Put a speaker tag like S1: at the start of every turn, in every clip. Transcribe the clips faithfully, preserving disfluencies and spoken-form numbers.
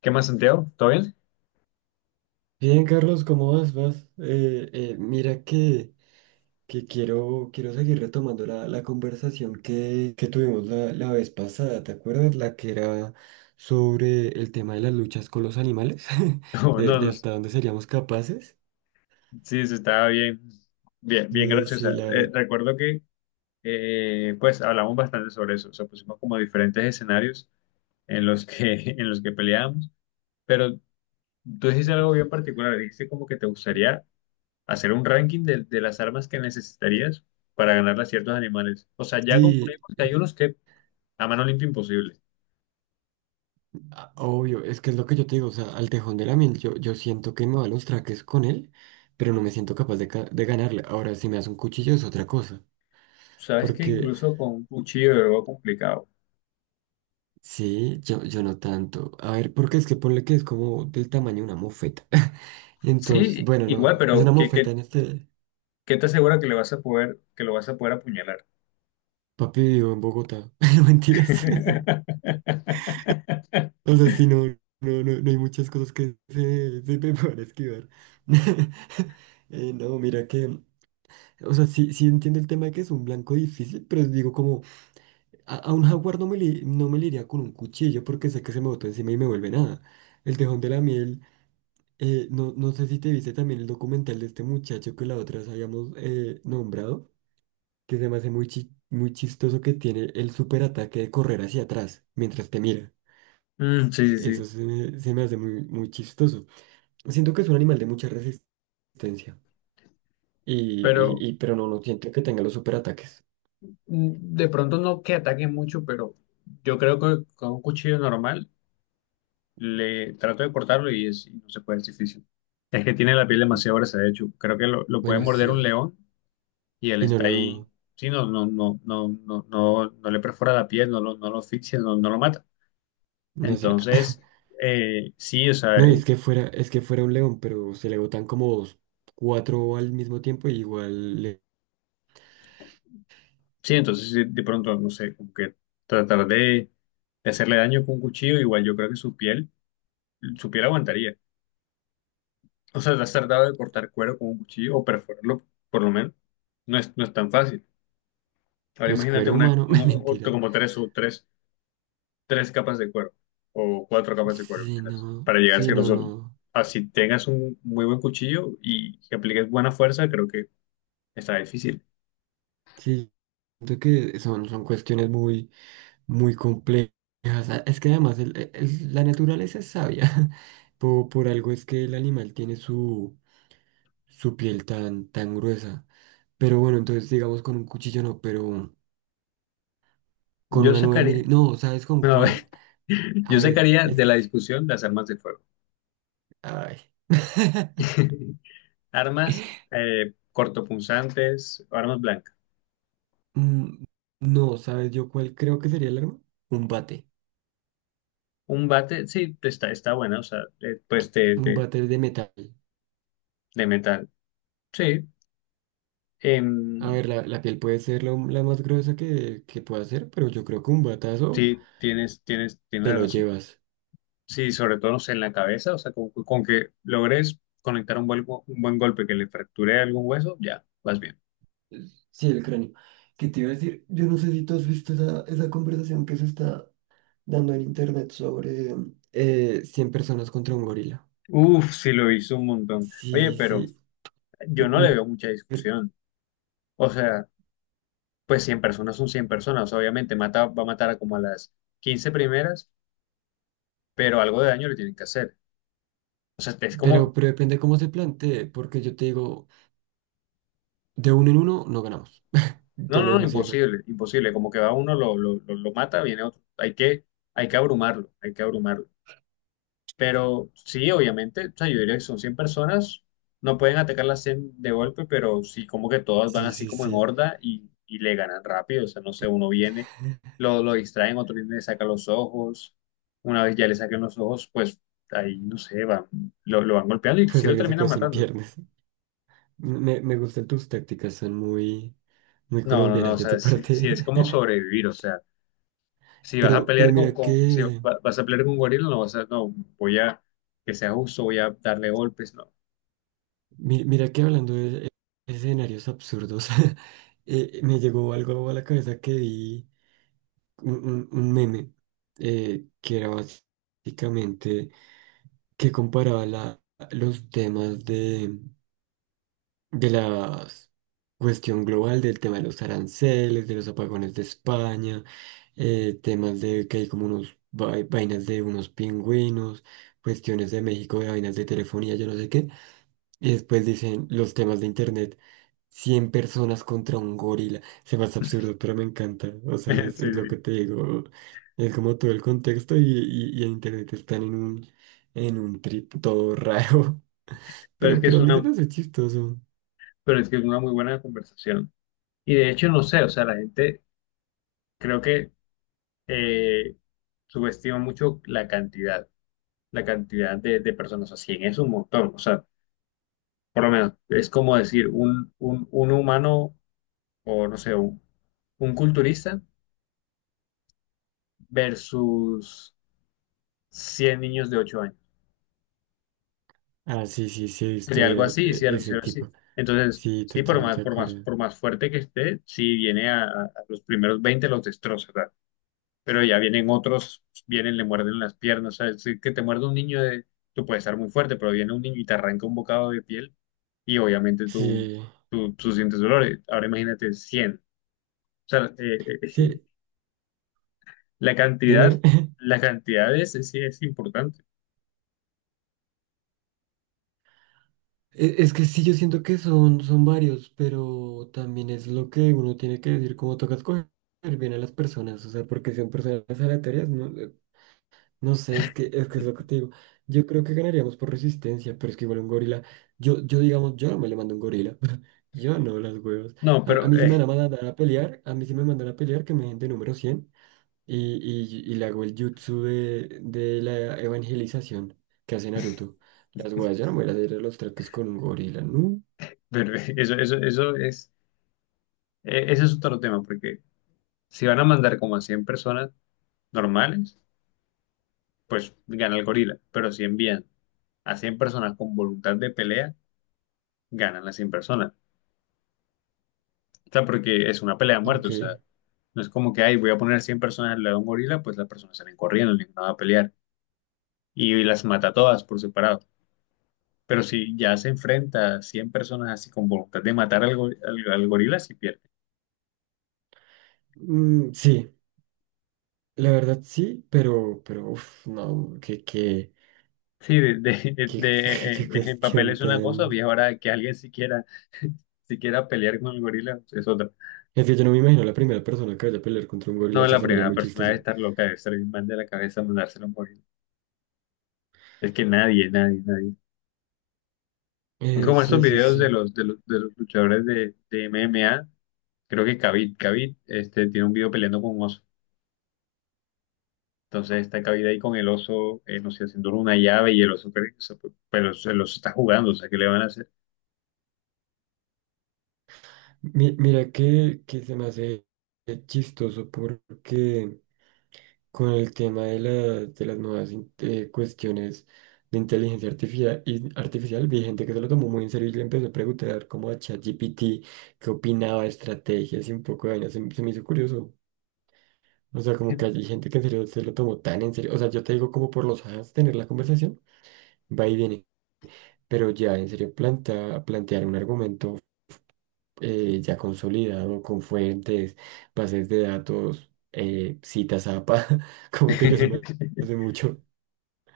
S1: ¿Qué más, Santiago? ¿Todo bien?
S2: Bien, Carlos, ¿cómo vas? ¿Vas? Eh, eh, mira que, que quiero, quiero seguir retomando la, la conversación que, que tuvimos la, la vez pasada, ¿te acuerdas? La que era sobre el tema de las luchas con los animales,
S1: No,
S2: de, de
S1: no, sí,
S2: hasta dónde seríamos capaces.
S1: sí, estaba bien, bien, bien
S2: Y sí,
S1: graciosa.
S2: la
S1: Eh,
S2: verdad,
S1: recuerdo que, eh, pues, hablamos bastante sobre eso. O sea, pusimos como diferentes escenarios en los que, en los que peleábamos. Pero tú dijiste algo bien particular. Dijiste como que te gustaría hacer un ranking de, de las armas que necesitarías para ganarle a ciertos animales. O sea, ya
S2: sí,
S1: concluimos que hay unos que a mano limpia imposible.
S2: a- obvio, es que es lo que yo te digo, o sea, al tejón de la miel, yo, yo siento que me va a los traques con él, pero no me siento capaz de, ca- de ganarle. Ahora, si me das un cuchillo es otra cosa.
S1: Sabes que
S2: Porque
S1: incluso con un cuchillo es algo complicado.
S2: sí, yo, yo no tanto. A ver, porque es que ponle que es como del tamaño de una mofeta. Entonces,
S1: Sí,
S2: bueno,
S1: igual,
S2: no, es
S1: pero
S2: una
S1: ¿qué,
S2: mofeta
S1: qué,
S2: en este.
S1: ¿Qué te asegura que le vas a poder, que lo vas a poder apuñalar?
S2: Papi vivo en Bogotá. No, mentiras. O sea, sí, no, no, no, no hay muchas cosas que se, se me puedan esquivar. Eh, no, mira que. O sea, sí, sí entiendo el tema de que es un blanco difícil, pero digo como a, a un jaguar no me, li- no me le iría con un cuchillo porque sé que se me bota encima y me vuelve nada. El tejón de la miel. Eh, no, no sé si te viste también el documental de este muchacho que la otra vez habíamos eh, nombrado, que se me hace muy, chi- muy chistoso que tiene el superataque de correr hacia atrás mientras te mira.
S1: Mm, sí, sí,
S2: Eso
S1: sí.
S2: se me, se me hace muy, muy chistoso. Siento que es un animal de mucha resistencia, y,
S1: Pero
S2: y, y- pero no, no siento que tenga los superataques.
S1: mm, de pronto no que ataque mucho, pero yo creo que con un cuchillo normal le trato de cortarlo y, es, y no se puede, es difícil. Es que tiene la piel demasiado gruesa, de hecho. Creo que lo, lo puede
S2: Bueno,
S1: morder un
S2: sí,
S1: león y él
S2: y no
S1: está ahí.
S2: lo,
S1: Sí, no, no, no, no, no, no, no le perfora la piel, no lo, no lo asfixia, no, no lo mata.
S2: no hace nada.
S1: Entonces, eh, sí, o sea,
S2: No, y es que fuera, es que fuera un león, pero se le botan como dos- cuatro al mismo tiempo y igual, le-
S1: sí, entonces sí, de pronto, no sé, como que tratar de, de hacerle daño con un cuchillo, igual yo creo que su piel, su piel aguantaría. O sea, ¿te has tratado de cortar cuero con un cuchillo o perforarlo, por lo menos? No es, no es tan fácil. Ahora
S2: pues
S1: imagínate
S2: cuero
S1: una,
S2: humano,
S1: uno-
S2: mentira.
S1: otro- como tres o tres, tres capas de cuero o cuatro capas de cuero,
S2: Sí,
S1: imagínate,
S2: no,
S1: para llegar a
S2: sí,
S1: ese
S2: no,
S1: grosor.
S2: no.
S1: Así tengas un muy buen cuchillo y que apliques buena fuerza, creo que está difícil.
S2: Sí, siento que son, son cuestiones muy, muy complejas. Ah, es que además el- el- el- la naturaleza es sabia. Por, por algo es que el animal tiene su, su piel tan, tan gruesa. Pero bueno, entonces digamos con un cuchillo no, pero con
S1: Yo
S2: una nueve
S1: sacaría,
S2: mil... No, ¿sabes con
S1: no, a
S2: cuál?
S1: ver,
S2: A
S1: yo
S2: ver,
S1: sacaría
S2: es
S1: de la
S2: que...
S1: discusión las armas de fuego.
S2: Ay.
S1: Armas eh, cortopunzantes, armas blancas.
S2: Mm, no, ¿sabes yo cuál creo que sería el arma? Un bate.
S1: Un bate, sí, está, está buena, o sea, eh, pues de,
S2: Un
S1: de,
S2: bate de metal.
S1: de metal. Sí, em,
S2: A ver, la, la piel puede ser lo- la más gruesa que, que pueda ser, pero yo creo que un batazo
S1: sí, tienes, tienes,
S2: te
S1: tienes
S2: lo
S1: razón.
S2: llevas.
S1: Sí, sobre todo, no sé, en la cabeza, o sea, con, con que logres conectar un buen, un buen golpe que le fracture algún hueso, ya, vas bien.
S2: Sí, el cráneo. ¿Qué te iba a decir? Yo no sé si tú has visto esa, esa conversación que se está dando en internet sobre... Eh, cien personas contra un gorila.
S1: Uf, sí lo hizo un montón. Oye,
S2: Sí,
S1: pero
S2: sí.
S1: yo no le
S2: Mi-
S1: veo mucha
S2: per-
S1: discusión. O sea, pues cien personas son cien personas. O sea, obviamente, mata, va a matar a como a las quince primeras, pero algo de daño le tienen que hacer. O sea, es
S2: pero,
S1: como,
S2: pero depende cómo se plantee, porque yo te digo, de uno en uno no ganamos. Te
S1: no,
S2: lo
S1: no, no,
S2: dejo así de fácil.
S1: imposible, imposible, como que va uno, lo, lo, lo, lo mata, viene otro. Hay que, hay que abrumarlo, hay que abrumarlo. Pero sí, obviamente, o sea, yo diría que son cien personas, no pueden atacar las cien de golpe, pero sí como que todas van
S2: Sí,
S1: así
S2: sí,
S1: como en
S2: sí.
S1: horda y, y le ganan rápido, o sea, no sé, uno viene, lo, lo distraen, otro viene, le saca los ojos, una vez ya le saquen los ojos, pues ahí, no sé, van, lo, lo van golpeando y sí
S2: Pues
S1: lo
S2: alguien se
S1: terminan
S2: quedó sin
S1: matando.
S2: piernas. Me, me gustan tus tácticas, son muy, muy
S1: No, no, no,
S2: colombianas
S1: o
S2: de
S1: sea,
S2: tu
S1: si, si es
S2: parte.
S1: como sobrevivir, o sea, si vas a
S2: Pero,
S1: pelear
S2: pero
S1: con,
S2: mira
S1: con si
S2: que,
S1: va- vas a pelear con un gorila, no vas a, no, voy a, que sea justo, voy a darle golpes, no.
S2: mi- mira que hablando de escenarios absurdos, eh, me llegó algo a la cabeza que vi un, un- un meme eh, que era básicamente que comparaba la- los temas de la cuestión global del tema de los aranceles, de los apagones de España, eh, temas de que hay como unos vai- vainas de unos pingüinos, cuestiones de México, de vainas de telefonía, yo no sé qué. Y después dicen los temas de internet. Cien personas contra un gorila. Se me hace absurdo, pero me encanta. O sea,
S1: Sí,
S2: es,
S1: sí.
S2: es lo que te digo. Es como todo el contexto y, y, y en internet están en un, en un trip todo raro.
S1: Pero es
S2: Pero,
S1: que
S2: pero
S1: es
S2: a mí se me
S1: una,
S2: hace chistoso.
S1: pero es que es una muy buena conversación. Y de hecho, no sé, o sea, la gente creo que eh, subestima mucho la cantidad, la cantidad de, de personas, o sea, cien es un montón, o sea, por lo menos es como decir un, un, un humano o no sé, un, un culturista versus cien niños de ocho años.
S2: Ah, sí, sí, sí, he visto
S1: Sería algo
S2: e-
S1: así,
S2: e-
S1: ¿cierto?
S2: ese
S1: ¿Cierto? Así.
S2: tipo.
S1: Entonces,
S2: Sí,
S1: sí, por más,
S2: totalmente de
S1: por más,
S2: acuerdo.
S1: por más fuerte que esté, si viene a, a- los primeros veinte los destroza, ¿verdad? Pero ya vienen otros, vienen, le muerden las piernas, ¿sabes? Si que te muerde un niño, de, tú puedes estar muy fuerte, pero viene un niño y te arranca un bocado de piel y obviamente tú,
S2: Sí,
S1: tú, tú sientes dolores. Ahora imagínate cien. O sea, eh, eh,
S2: sí,
S1: la cantidad,
S2: dime.
S1: la cantidad es, sí es importante.
S2: E- Es que sí, yo siento que son, son varios, pero también es lo que uno tiene que decir, como toca escoger bien a las personas, o sea, porque son personas aleatorias, no, eh, no sé, es que, es que es lo que te digo. Yo creo que ganaríamos por resistencia, pero es que igual un gorila, yo, yo digamos, yo no me le mando a un gorila, yo no, las huevas.
S1: No,
S2: A, a
S1: pero,
S2: mí si me van
S1: eh,
S2: a mandar a pelear, a mí si me mandan a pelear, que me den de número cien. Y, y, y le hago el jutsu de, de la evangelización que hace Naruto. Las weas, yo no me voy a hacer los traques con un gorila, ¿no?
S1: pero eso, eso, eso es Eh, ese es otro tema, porque si van a mandar como a cien personas normales, pues gana el gorila. Pero si envían a cien personas con voluntad de pelea, ganan las cien personas. O sea, porque es una pelea a muerte. O
S2: Ok.
S1: sea, no es como que, ay, voy a poner cien personas al lado de un gorila, pues las personas salen corriendo, ninguna va a pelear. Y las mata a todas por separado. Pero si ya se enfrenta a cien personas así con voluntad de matar al, go- al al gorila, si
S2: Mm, sí, la verdad sí, pero, pero, uff, no, qué, qué,
S1: Sí, de, de, de-
S2: qué,
S1: de- eh,
S2: qué
S1: en papel
S2: cuestión
S1: es una cosa, y
S2: tan.
S1: ahora que alguien siquiera, siquiera pelear con el gorila es otra.
S2: Es que yo no me imagino la primera persona que vaya a pelear contra un gorila,
S1: No,
S2: o sea,
S1: la
S2: se me haría
S1: primera
S2: muy
S1: persona
S2: chistoso.
S1: debe estar loca, debe estar bien mal de la cabeza mandárselo a un gorila. Es que nadie, nadie, nadie. Es
S2: Eh,
S1: como estos
S2: sí, sí,
S1: videos de
S2: sí.
S1: los, de los, de los luchadores de, de M M A. Creo que Khabib, Khabib, este, tiene un video peleando con un oso. Entonces está Khabib ahí con el oso, eh, no sé, haciendo una llave y el oso, pero el oso está jugando, o sea, ¿qué le van a hacer?
S2: Mi- mira que, que se me hace chistoso porque. Con el tema de, la- de las nuevas in- eh, cuestiones de inteligencia artificial, artificial, vi gente que se lo tomó muy en serio y le empezó a preguntar como a ChatGPT qué opinaba, estrategias y un poco de vainas. Se, se me hizo curioso. O sea, como que hay gente que en serio se lo tomó tan en serio. O sea, yo te digo como por los ajas tener la conversación, va y viene. Pero ya en serio planta, plantear un argumento eh, ya consolidado con fuentes, bases de datos, eh, citas A P A, como que ya se me hace mucho.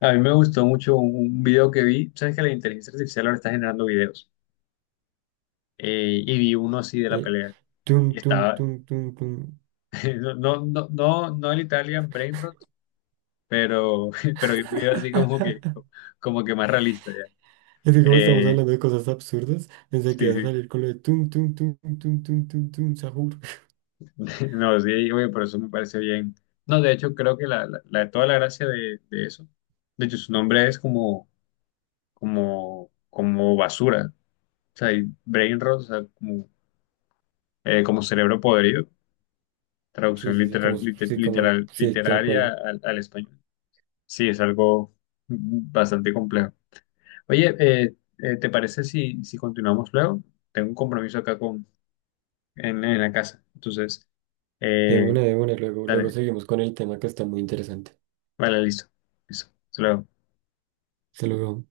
S1: A mí me gustó mucho un un video que vi. Sabes que la inteligencia artificial ahora está generando videos. Eh, y vi uno así de la
S2: eh,
S1: pelea. Y
S2: Tum, tum,
S1: estaba,
S2: tum, tum, tum.
S1: no, no, no, no no el Italian Brainrot, pero, pero vi un video así como que, como que más realista ya.
S2: Es que como estamos
S1: Eh,
S2: hablando de cosas absurdas, pensé que
S1: sí,
S2: ibas a
S1: sí.
S2: salir con lo de tum, tum, tum, tum, tum, tum, tum, sahur.
S1: No, sí, oye, por eso me parece bien. No, de hecho, creo que la, la, la- toda la gracia de, de eso, de hecho, su nombre es como, como, como basura. O sea, y brain Rot, o sea, como, eh, como cerebro podrido.
S2: Sí,
S1: Traducción
S2: sí, sí,
S1: literal,
S2: como,
S1: lite-
S2: sí, como,
S1: literal,
S2: sí, tal
S1: literaria
S2: cual.
S1: al, al español. Sí, es algo bastante complejo. Oye, eh, eh, ¿te parece si, si continuamos luego? Tengo un compromiso acá con, en, en la casa. Entonces,
S2: De
S1: eh,
S2: una, de una, luego, luego
S1: dale,
S2: seguimos con el tema que está muy interesante.
S1: vale, listo. Listo. Hasta luego.
S2: Se lo luego.